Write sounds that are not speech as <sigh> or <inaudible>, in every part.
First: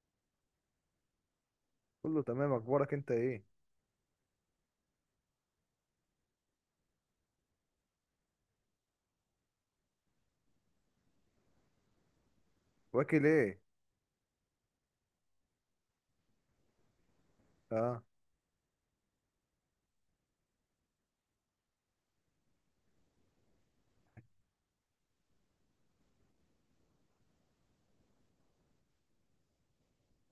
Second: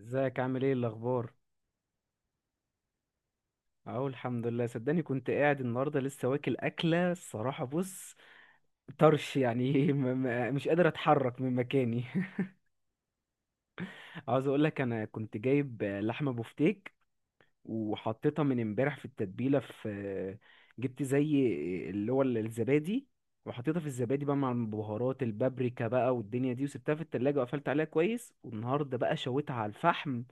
ازيك، عامل ايه الاخبار؟ كله تمام، اخبارك انت ايه؟ اهو الحمد لله. صدقني كنت قاعد النهارده لسه واكل اكله. الصراحه بص، طرش يعني. <laughs> مش قادر اتحرك من مكاني. واكل ايه؟ <laughs> عاوز اقول لك، انا كنت جايب لحمه بفتيك، اه، وحطيتها من امبارح في التتبيله، جبت زي اللي هو الزبادي، وحطيتها في الزبادي بقى مع البهارات، البابريكا بقى والدنيا دي، وسبتها في التلاجة وقفلت عليها كويس. والنهارده بقى شويتها على الفحم.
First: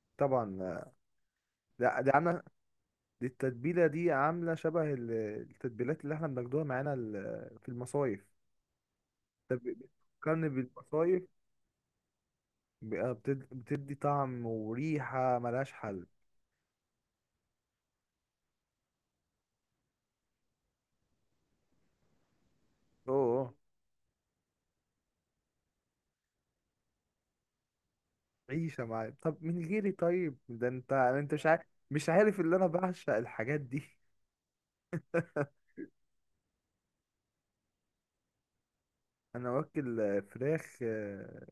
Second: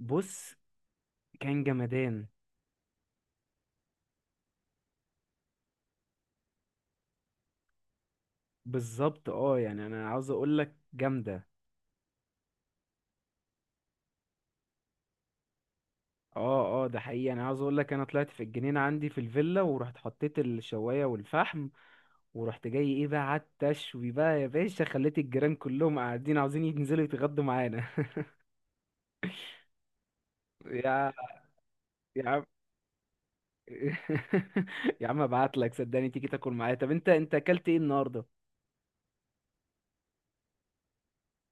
بص طبعا. كان لا دي جمدان. عامله. دي التتبيله عامله شبه التتبيلات اللي احنا بناخدوها معانا في المصايف. بالظبط، اه، طب يعني انا عاوز بتفكرني اقول لك بالمصايف. جامده. بقى بتدي طعم وريحه ملهاش حل. اه، اه، ده حقيقي. انا عاوز اقول لك، انا طلعت في الجنينه عندي في الفيلا ورحت حطيت الشوايه والفحم، ورحت جاي ايه بقى، اوه، قعدت اشوي بقى يا باشا، خليت الجيران كلهم قاعدين عاوزين ينزلوا يتغدوا معانا. <laughs> عيشه معايا طب من غيري؟ طيب ده انت، يا مش عارف، مش يا عارف عم، اللي انا بعشق الحاجات دي. <laughs> يا عم، ابعت <laughs> لك صدقني تيجي تاكل معايا. طب انت اكلت ايه النهارده؟ انا واكل فراخ،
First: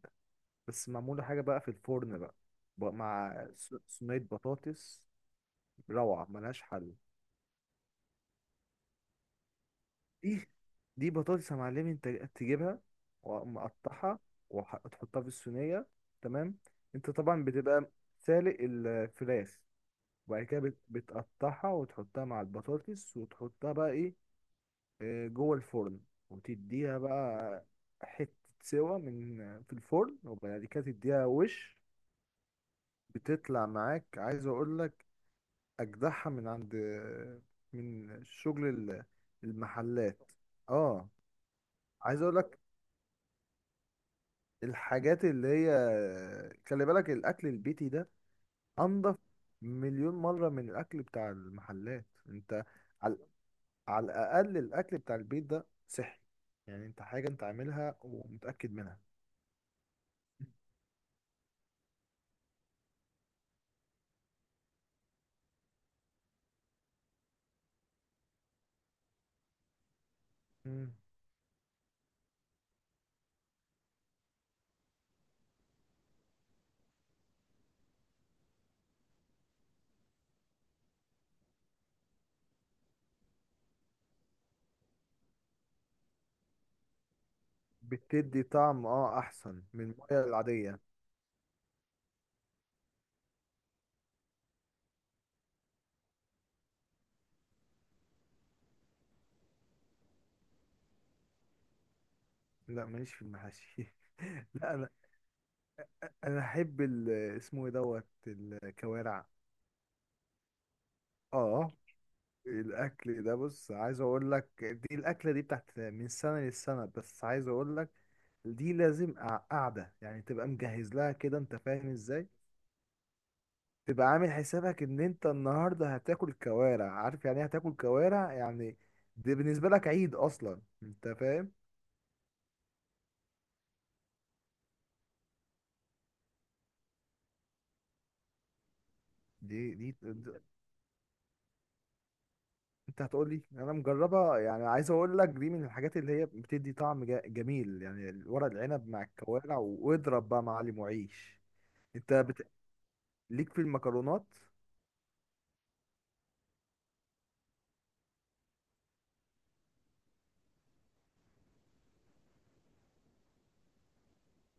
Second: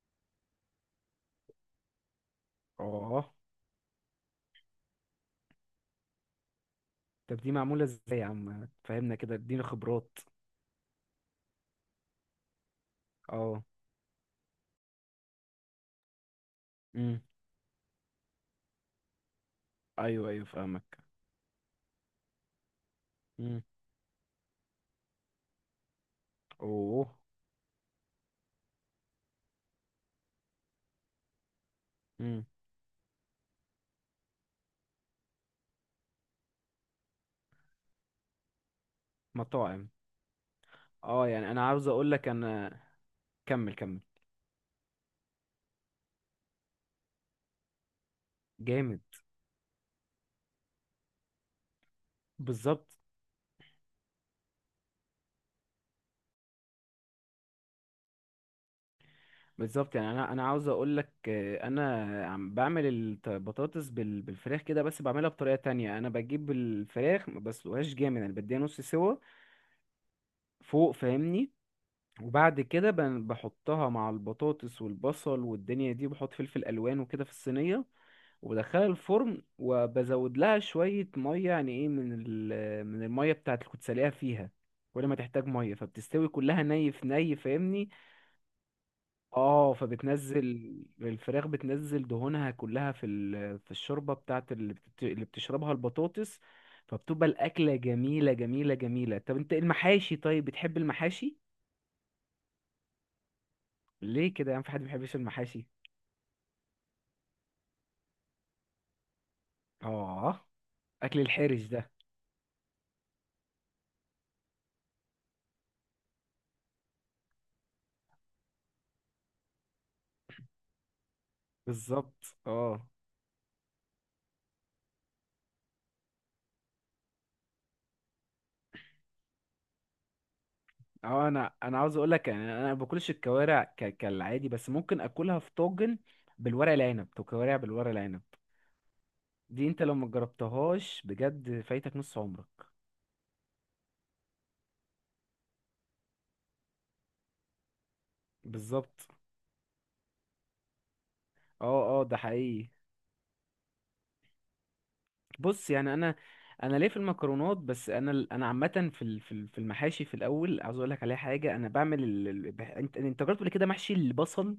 بس معموله حاجه بقى في الفرن بقى، بقى اه. مع صينيه بطاطس. روعة ملهاش حل. طب دي معموله ازاي يا عم؟ فهمنا كده، اديني خبرات. دي دي بطاطس يا معلمي، انت تجيبها اه. ومقطعها وتحطها في الصينية، تمام. انت امم. طبعا بتبقى سالق الفراخ، ايوه، وبعد ايوه كده فاهمك. بتقطعها وتحطها مع البطاطس امم. وتحطها بقى ايه؟ جوه الفرن، وتديها اوه. بقى حتة سوا من، في الفرن، وبعد كده تديها وش، امم. بتطلع معاك. عايز اقول لك اجدعها من عند، من شغل مطاعم. المحلات. اه، اه، يعني انا عاوز اقول عايز لك اقول لك انا. كمل كمل. الحاجات اللي هي، خلي بالك الاكل البيتي ده جامد. انضف مليون مره من الاكل بتاع المحلات. انت بالظبط، على، على الاقل الاكل بتاع البيت ده صحي، يعني انت حاجه انت عاملها ومتاكد منها. بالظبط. يعني انا عاوز اقول لك، انا عم بعمل البطاطس بالفراخ كده، بس بعملها بطريقه تانية. انا بجيب الفراخ ما بسلقهاش جامد، انا بديها نص سوا فوق مم. فاهمني. وبعد كده بحطها مع البطاطس والبصل والدنيا دي، بحط فلفل الوان وكده في الصينيه، وبدخلها الفرن وبزود لها شوية مية، يعني ايه، من من المية بتاعت اللي كنت سالقها فيها. كل ما تحتاج مية فبتستوي كلها ني في ني، فاهمني. بتدي طعم اه، احسن اه، من الميه فبتنزل العاديه. الفراخ، بتنزل دهونها كلها في في الشوربة بتاعت اللي بتشربها البطاطس، فبتبقى الأكلة جميلة جميلة جميلة. طب انت المحاشي، طيب بتحب المحاشي؟ لا، ماليش في المحاشي. ليه كده <laughs> يعني؟ في لا حد ما انا، بيحبش المحاشي؟ انا احب اسمه ايه دوت، الكوارع. اه. أكل الحرش اه، ده. الاكل ده بص، عايز اقول لك دي الاكله دي بتاعت من سنه للسنه، بس عايز اقول لك دي لازم قعده، يعني تبقى مجهز لها كده، انت فاهم ازاي، بالظبط. اه، تبقى عامل حسابك ان انت النهارده هتاكل كوارع. عارف يعني ايه هتاكل كوارع يعني؟ دي بالنسبه لك عيد اصلا، انت اه، فاهم. انا عاوز اقول لك، يعني انا ما باكلش الكوارع كالعادي، بس ممكن اكلها في طاجن بالورق العنب، تو كوارع بالورق العنب. دي دي انت دي لو ما جربتهاش بجد فايتك نص عمرك. انت هتقول لي انا مجربها؟ يعني عايز اقول لك دي من الحاجات اللي هي بتدي طعم جميل، يعني ورق العنب مع بالظبط، الكوارع، واضرب بقى معلم وعيش. اه، اه، انت ده بت... حقيقي. ليك في المكرونات؟ بص، يعني انا ليه في المكرونات. بس انا عامه في في المحاشي في الاول، عاوز اقول لك عليها حاجه. انا بعمل انت جربت قبل كده محشي البصل؟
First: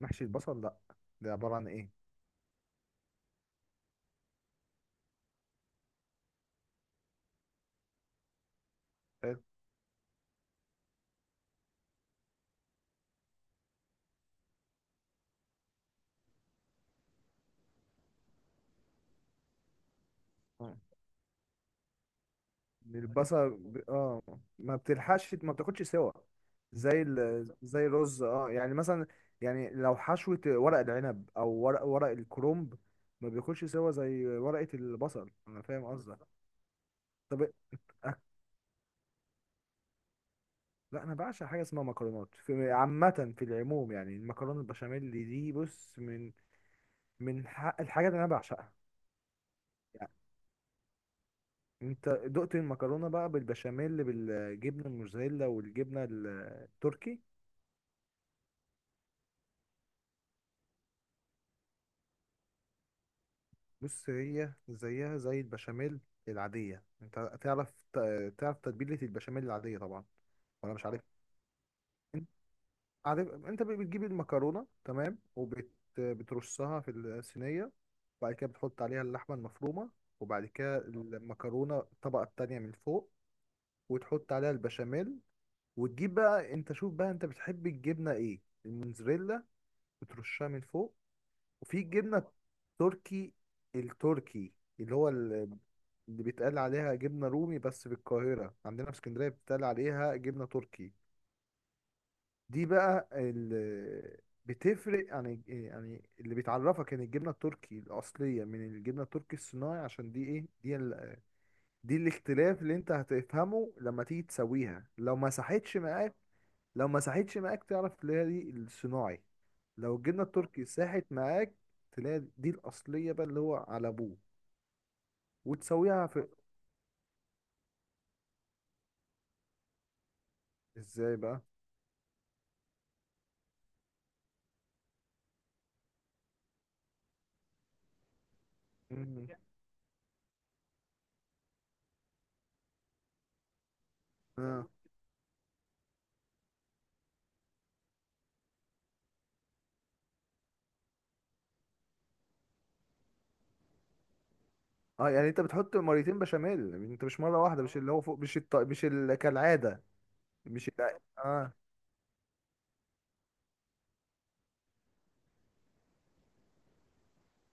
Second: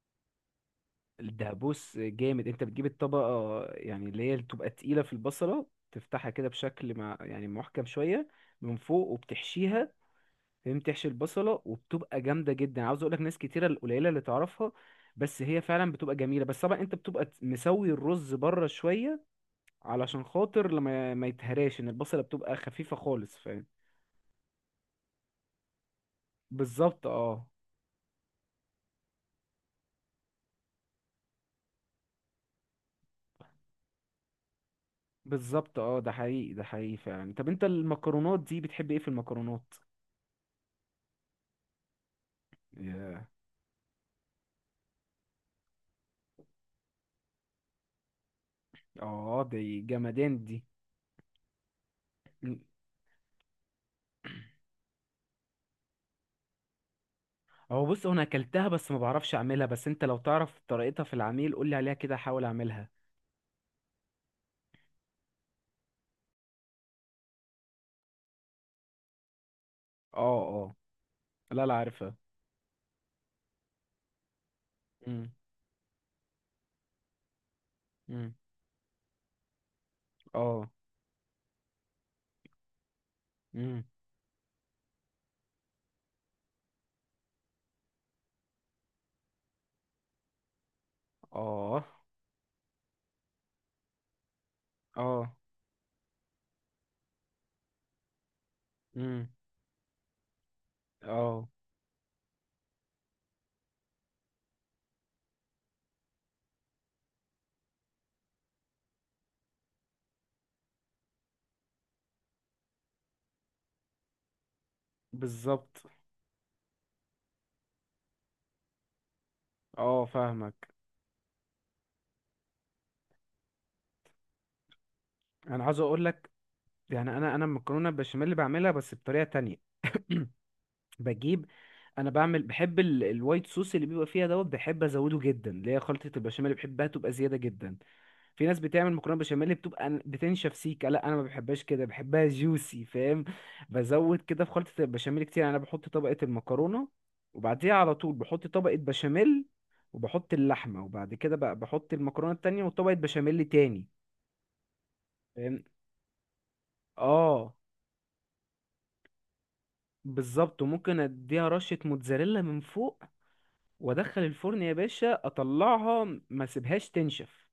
محشي البصل لا، ده ده عبارة عن ايه؟ بص جامد. انت بتجيب الطبقة يعني، اللي هي بتبقى تقيلة في البصلة، تفتحها كده بشكل مع يعني محكم شوية من فوق حلو. وبتحشيها، فاهم؟ تحشي البصلة وبتبقى جامدة جدا. عاوز اقولك ناس كتيرة، القليلة اللي تعرفها، بس هي فعلا بتبقى جميلة. بس طبعا انت بتبقى مسوي الرز بره شوية، علشان خاطر آه. لما ما يتهراش، ان البصلة بتبقى خفيفة خالص، البصل فاهم؟ ب... اه، ما بتلحقش، ما بتاخدش سوا زي بالظبط، اه. ال...، زي الرز، اه يعني مثلا، يعني لو حشوة ورق العنب او ورق، ورق الكرنب ما بياخدش سوا زي ورقة البصل. انا بالظبط، فاهم اه، ده قصدك. حقيقي، ده حقيقي فعلا. طب، طب انت أك- المكرونات دي بتحب ايه في المكرونات؟ لا انا بعشق حاجة اسمها مكرونات في عامة، في العموم، يعني المكرونة البشاميل دي بص من، من الحاجات اللي انا بعشقها. اه، دي جمدان دي. انت م. دقت المكرونه بقى بالبشاميل، بالجبنه الموزاريلا والجبنه التركي؟ هو بص، هو انا اكلتها بس ما بعرفش اعملها. بس انت لو تعرف طريقتها في العميل قول لي عليها كده، احاول اعملها. بص هي زيها زي البشاميل العاديه. انت تعرف تعرف تتبيله البشاميل العاديه طبعا اه، اه. ولا مش عارف؟ لا، لا عارفها. انت عارف انت بتجيب المكرونه، تمام، امم. وبترصها في الصينيه، وبعد امم. كده بتحط عليها اللحمه المفرومه، وبعد اه. كده المكرونه الطبقه التانية من فوق، امم. وتحط عليها البشاميل، وتجيب بقى انت، شوف بقى انت بتحب الجبنه ايه. الموزاريلا بترشها من فوق، وفي اه، الجبنه التركي التركي اللي هو اه. اللي بيتقال عليها جبنه رومي، بس في القاهره، عندنا في امم. اسكندريه بيتقال عليها جبنه تركي. اه، دي بقى اللي بتفرق، يعني اللي بيتعرفك ان الجبنه التركي الاصليه من الجبنه التركي الصناعي، عشان دي ايه، دي ال...، دي الاختلاف اللي انت هتفهمه لما تيجي تسويها. لو ما صحتش بالظبط، معاك، لو ما صحتش معاك تعرف اللي هي دي الصناعي. لو اه الجبنه التركي فاهمك. ساحت معاك تلاقي دي الاصليه بقى، اللي هو على ابوه. انا عاوز اقول وتسويها في. لك، يعني انا المكرونه البشاميل اللي بعملها بس بطريقه تانية. <clears throat> ازاي بقى؟ بجيب، انا بعمل، بحب الوايت صوص اللي بيبقى فيها دوت، بحب ازوده جدا، اللي هي خلطه البشاميل اللي بحبها تبقى زياده جدا. في ناس بتعمل مكرونه مم. بشاميل بتبقى بتنشف سيكه، لا انا ما بحبهاش كده، بحبها جوسي فاهم. بزود كده في اه، خلطه البشاميل كتير، يعني انا بحط طبقه المكرونه، وبعديها على طول بحط طبقه بشاميل، وبحط اللحمه، وبعد كده بقى بحط المكرونه التانية وطبقه بشاميل تاني، اه يعني انت فاهم؟ بتحط مرتين بشاميل انت، مش مره اه، واحده، مش اللي هو فوق، مش الط...، مش ال... كالعاده، بالظبط، مش ال... وممكن اديها اه. رشه موتزاريلا من فوق وادخل الفرن يا باشا، اطلعها ما اسيبهاش تنشف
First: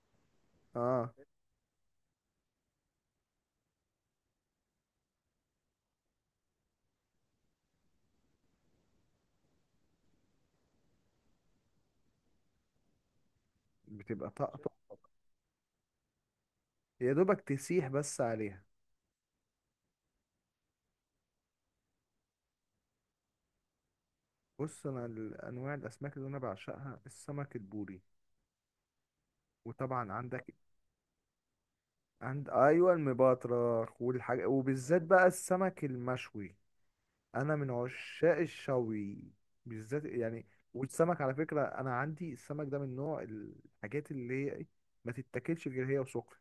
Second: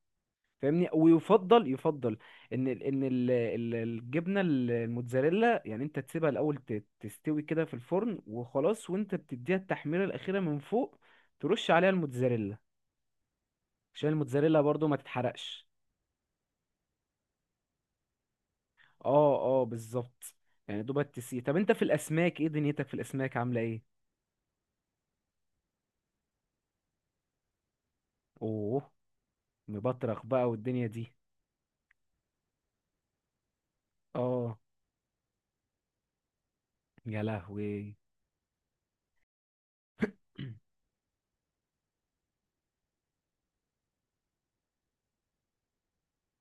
فاهمني. اه، ويفضل يفضل ان الجبنه الموتزاريلا، يعني انت تسيبها الاول تستوي كده في الفرن وخلاص، وانت بتديها التحميره الاخيره من فوق، ترش عليها الموتزاريلا عشان بتبقى الموتزاريلا طقطق. برضو ما تتحرقش. يا دوبك تسيح بس عليها. اه، اه، بالظبط، يعني دوبك تسيب. طب انت في الاسماك ايه؟ دنيتك في الاسماك عامله ايه؟ بص، انا انواع الاسماك اللي انا بعشقها السمك البوري، اوه. وطبعا مبطرخ بقى عندك. والدنيا دي. عند، ايوه، المبطرخ والحاجه، اه، وبالذات بقى السمك المشوي. يا انا من لهوي. عشاق الشوي بالذات يعني. <clears throat> والسمك على فكره، انا عندي السمك ده من نوع الحاجات اللي هي ما تتاكلش غير هي وسخن.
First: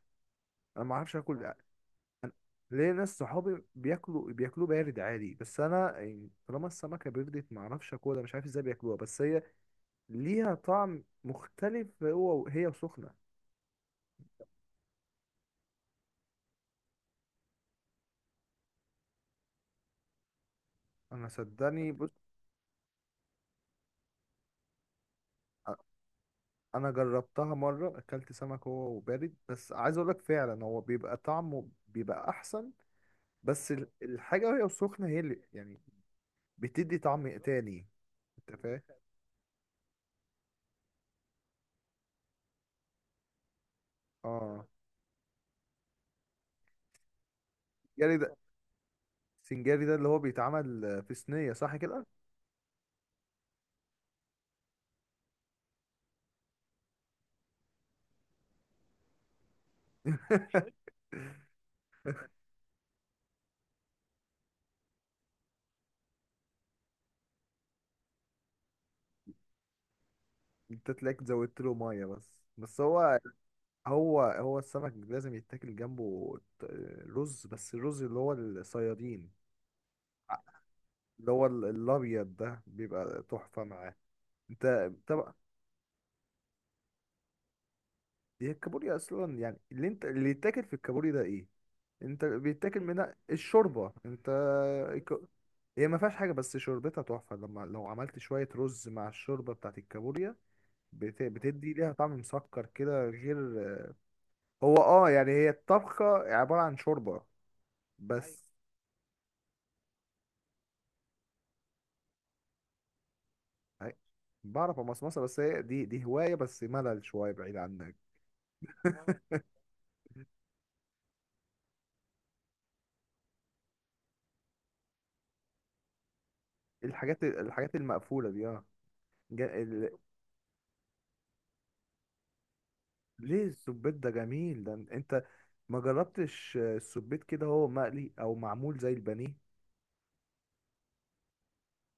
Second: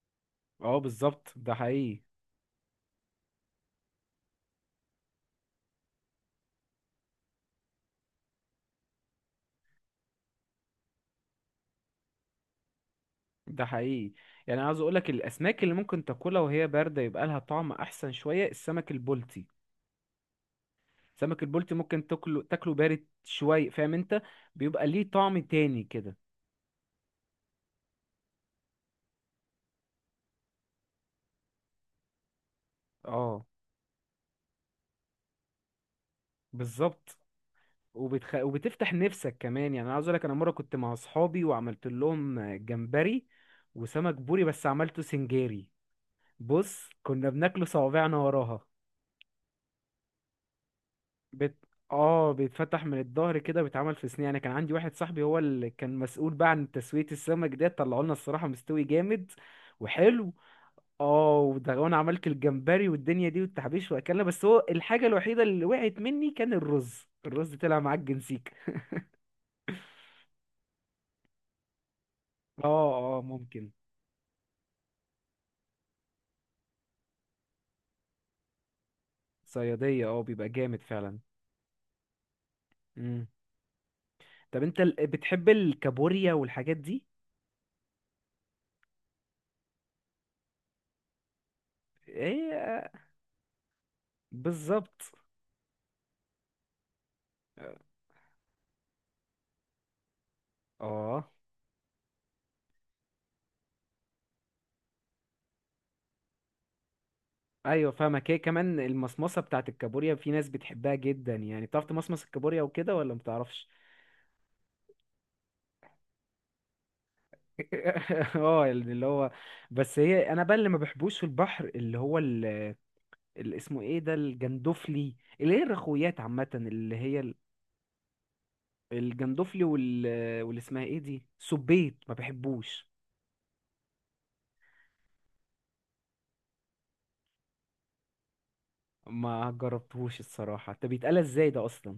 اه، انا ما اعرفش بالظبط، اكل، ده حقيقي، ليه ناس صحابي بياكلوا، بياكلوه بارد عادي، بس انا يعني طالما السمكه بردت ما اعرفش اكلها. مش عارف ازاي بياكلوها، بس هي ليها طعم مختلف هو هي وسخنه. ده حقيقي. يعني عاوز اقولك الاسماك اللي ممكن تاكلها وهي بارده يبقى لها طعم احسن شويه، السمك البلطي. انا السمك البلطي صدقني ممكن بص، تاكله بارد شويه، فاهم انت؟ بيبقى ليه طعم أ- تاني كده. انا جربتها مره، اكلت سمك هو وبارد، بس عايز اقول لك فعلا هو بيبقى طعمه بيبقى احسن، اه، بس الحاجة وهي سخنة هي اللي يعني بتدي بالظبط. طعم تاني. انت فاهم؟ وبتفتح نفسك كمان. يعني انا عاوز اقولك، انا مره كنت مع اصحابي وعملت لهم جمبري وسمك بوري، بس اه. عملته سنجاري، بص كنا بناكله صوابعنا سنجاري ده، وراها. سنجاري ده اللي هو بيتعمل في صينية بت... صح كده؟ اه، بيتفتح من الظهر كده، بيتعمل في صينية يعني. كان عندي واحد صاحبي هو اللي كان مسؤول بقى عن تسوية السمك ده، طلعوا لنا الصراحة مستوي جامد وحلو. <laughs> اه، وده، وانا عملت الجمبري والدنيا دي والتحبيش واكلنا. بس هو الحاجة الوحيدة اللي وقعت مني كان الرز. الرز طلع معجن سيك. انت تلاقيك زودت له مية، بس اه، بس هو، اه، ممكن. هو السمك لازم يتاكل جنبه رز، بس الرز اللي هو الصيادين. صيادية، اه، ع- بيبقى جامد فعلا. اللي هو الابيض ده بيبقى مم. تحفة معاه. طب انت انت طب. بتحب الكابوريا والحاجات دي؟ هي الكابوريا اصلا يعني اللي انت، اللي يتاكل في الكابوريا ده ايه؟ انت ايه، بيتاكل آه، منها الشوربه انت. بالظبط، الك- هي ما فيهاش حاجه، بس شوربتها تحفه لما اه، لو عملت شويه رز مع الشوربه بتاعت الكابوريا. آه. بتدي ليها طعم مسكر كده، غير هو، اه يعني هي الطبخه عباره عن شوربه، ايوه. ايوه فاهمك. هي بس كمان المصمصه بتاعت الكابوريا في ناس بتحبها جدا، يعني بتعرف تمصمص الكابوريا وكده ولا ما بتعرفش؟ هي- بعرف امصمصه، بس هي دي هوايه، بس ملل شويه بعيد عنك. <laughs> اه، يعني اللي <laughs> هو. اه، بس هي انا بقى اللي ما بحبوش في البحر، اللي هو اللي اسمه ايه ده، الجندفلي، اللي هي الرخويات عامه، اللي هي الحاجات، الحاجات المقفوله دي، اه. جا- الجندفلي ال... واللي اسمها ايه دي، سبيط، ما بحبوش. ليه؟ السبيت ده جميل، ده انت ما جربتش السبيت كده هو مقلي او معمول زي البانيه؟ ما جربتهوش الصراحه. طب بيتقال ازاي ده اصلا؟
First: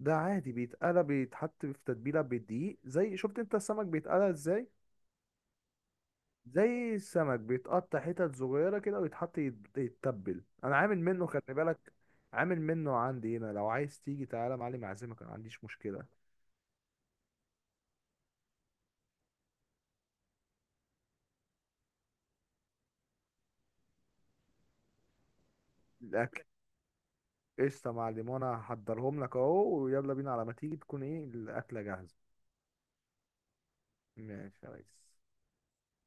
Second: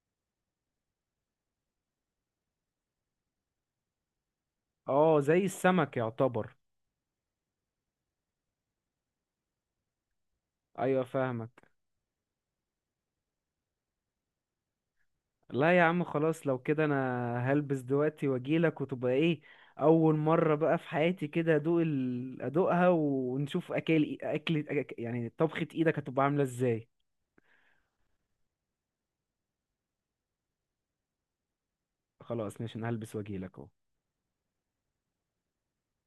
ده عادي، بيتقلى، بيتحط في تتبيلة بالدقيق، زي شفت انت السمك بيتقلى ازاي، اه، زي السمك يعتبر. زي السمك بيتقطع حتت صغيرة كده ويتحط، يتبل. انا عامل ايوه منه، خلي فاهمك. بالك، عامل منه عندي هنا، لو عايز تيجي تعالى يا معلم اعزمك، انا ما عنديش لا يا عم مشكلة. خلاص، لو كده انا هلبس دلوقتي واجيلك، وتبقى ايه، اول مره بقى في حياتي كده ادوق ادوقها، ونشوف اكل، اكل، يعني طبخه ايدك هتبقى عامله الاكل ازاي. قشطة يا معلم، وانا هحضرهم لك اهو، ويلا بينا، على ما تيجي تكون ايه الاكلة جاهزة. خلاص ماشي، انا هلبس واجيلك اهو. ماشي يا ريس.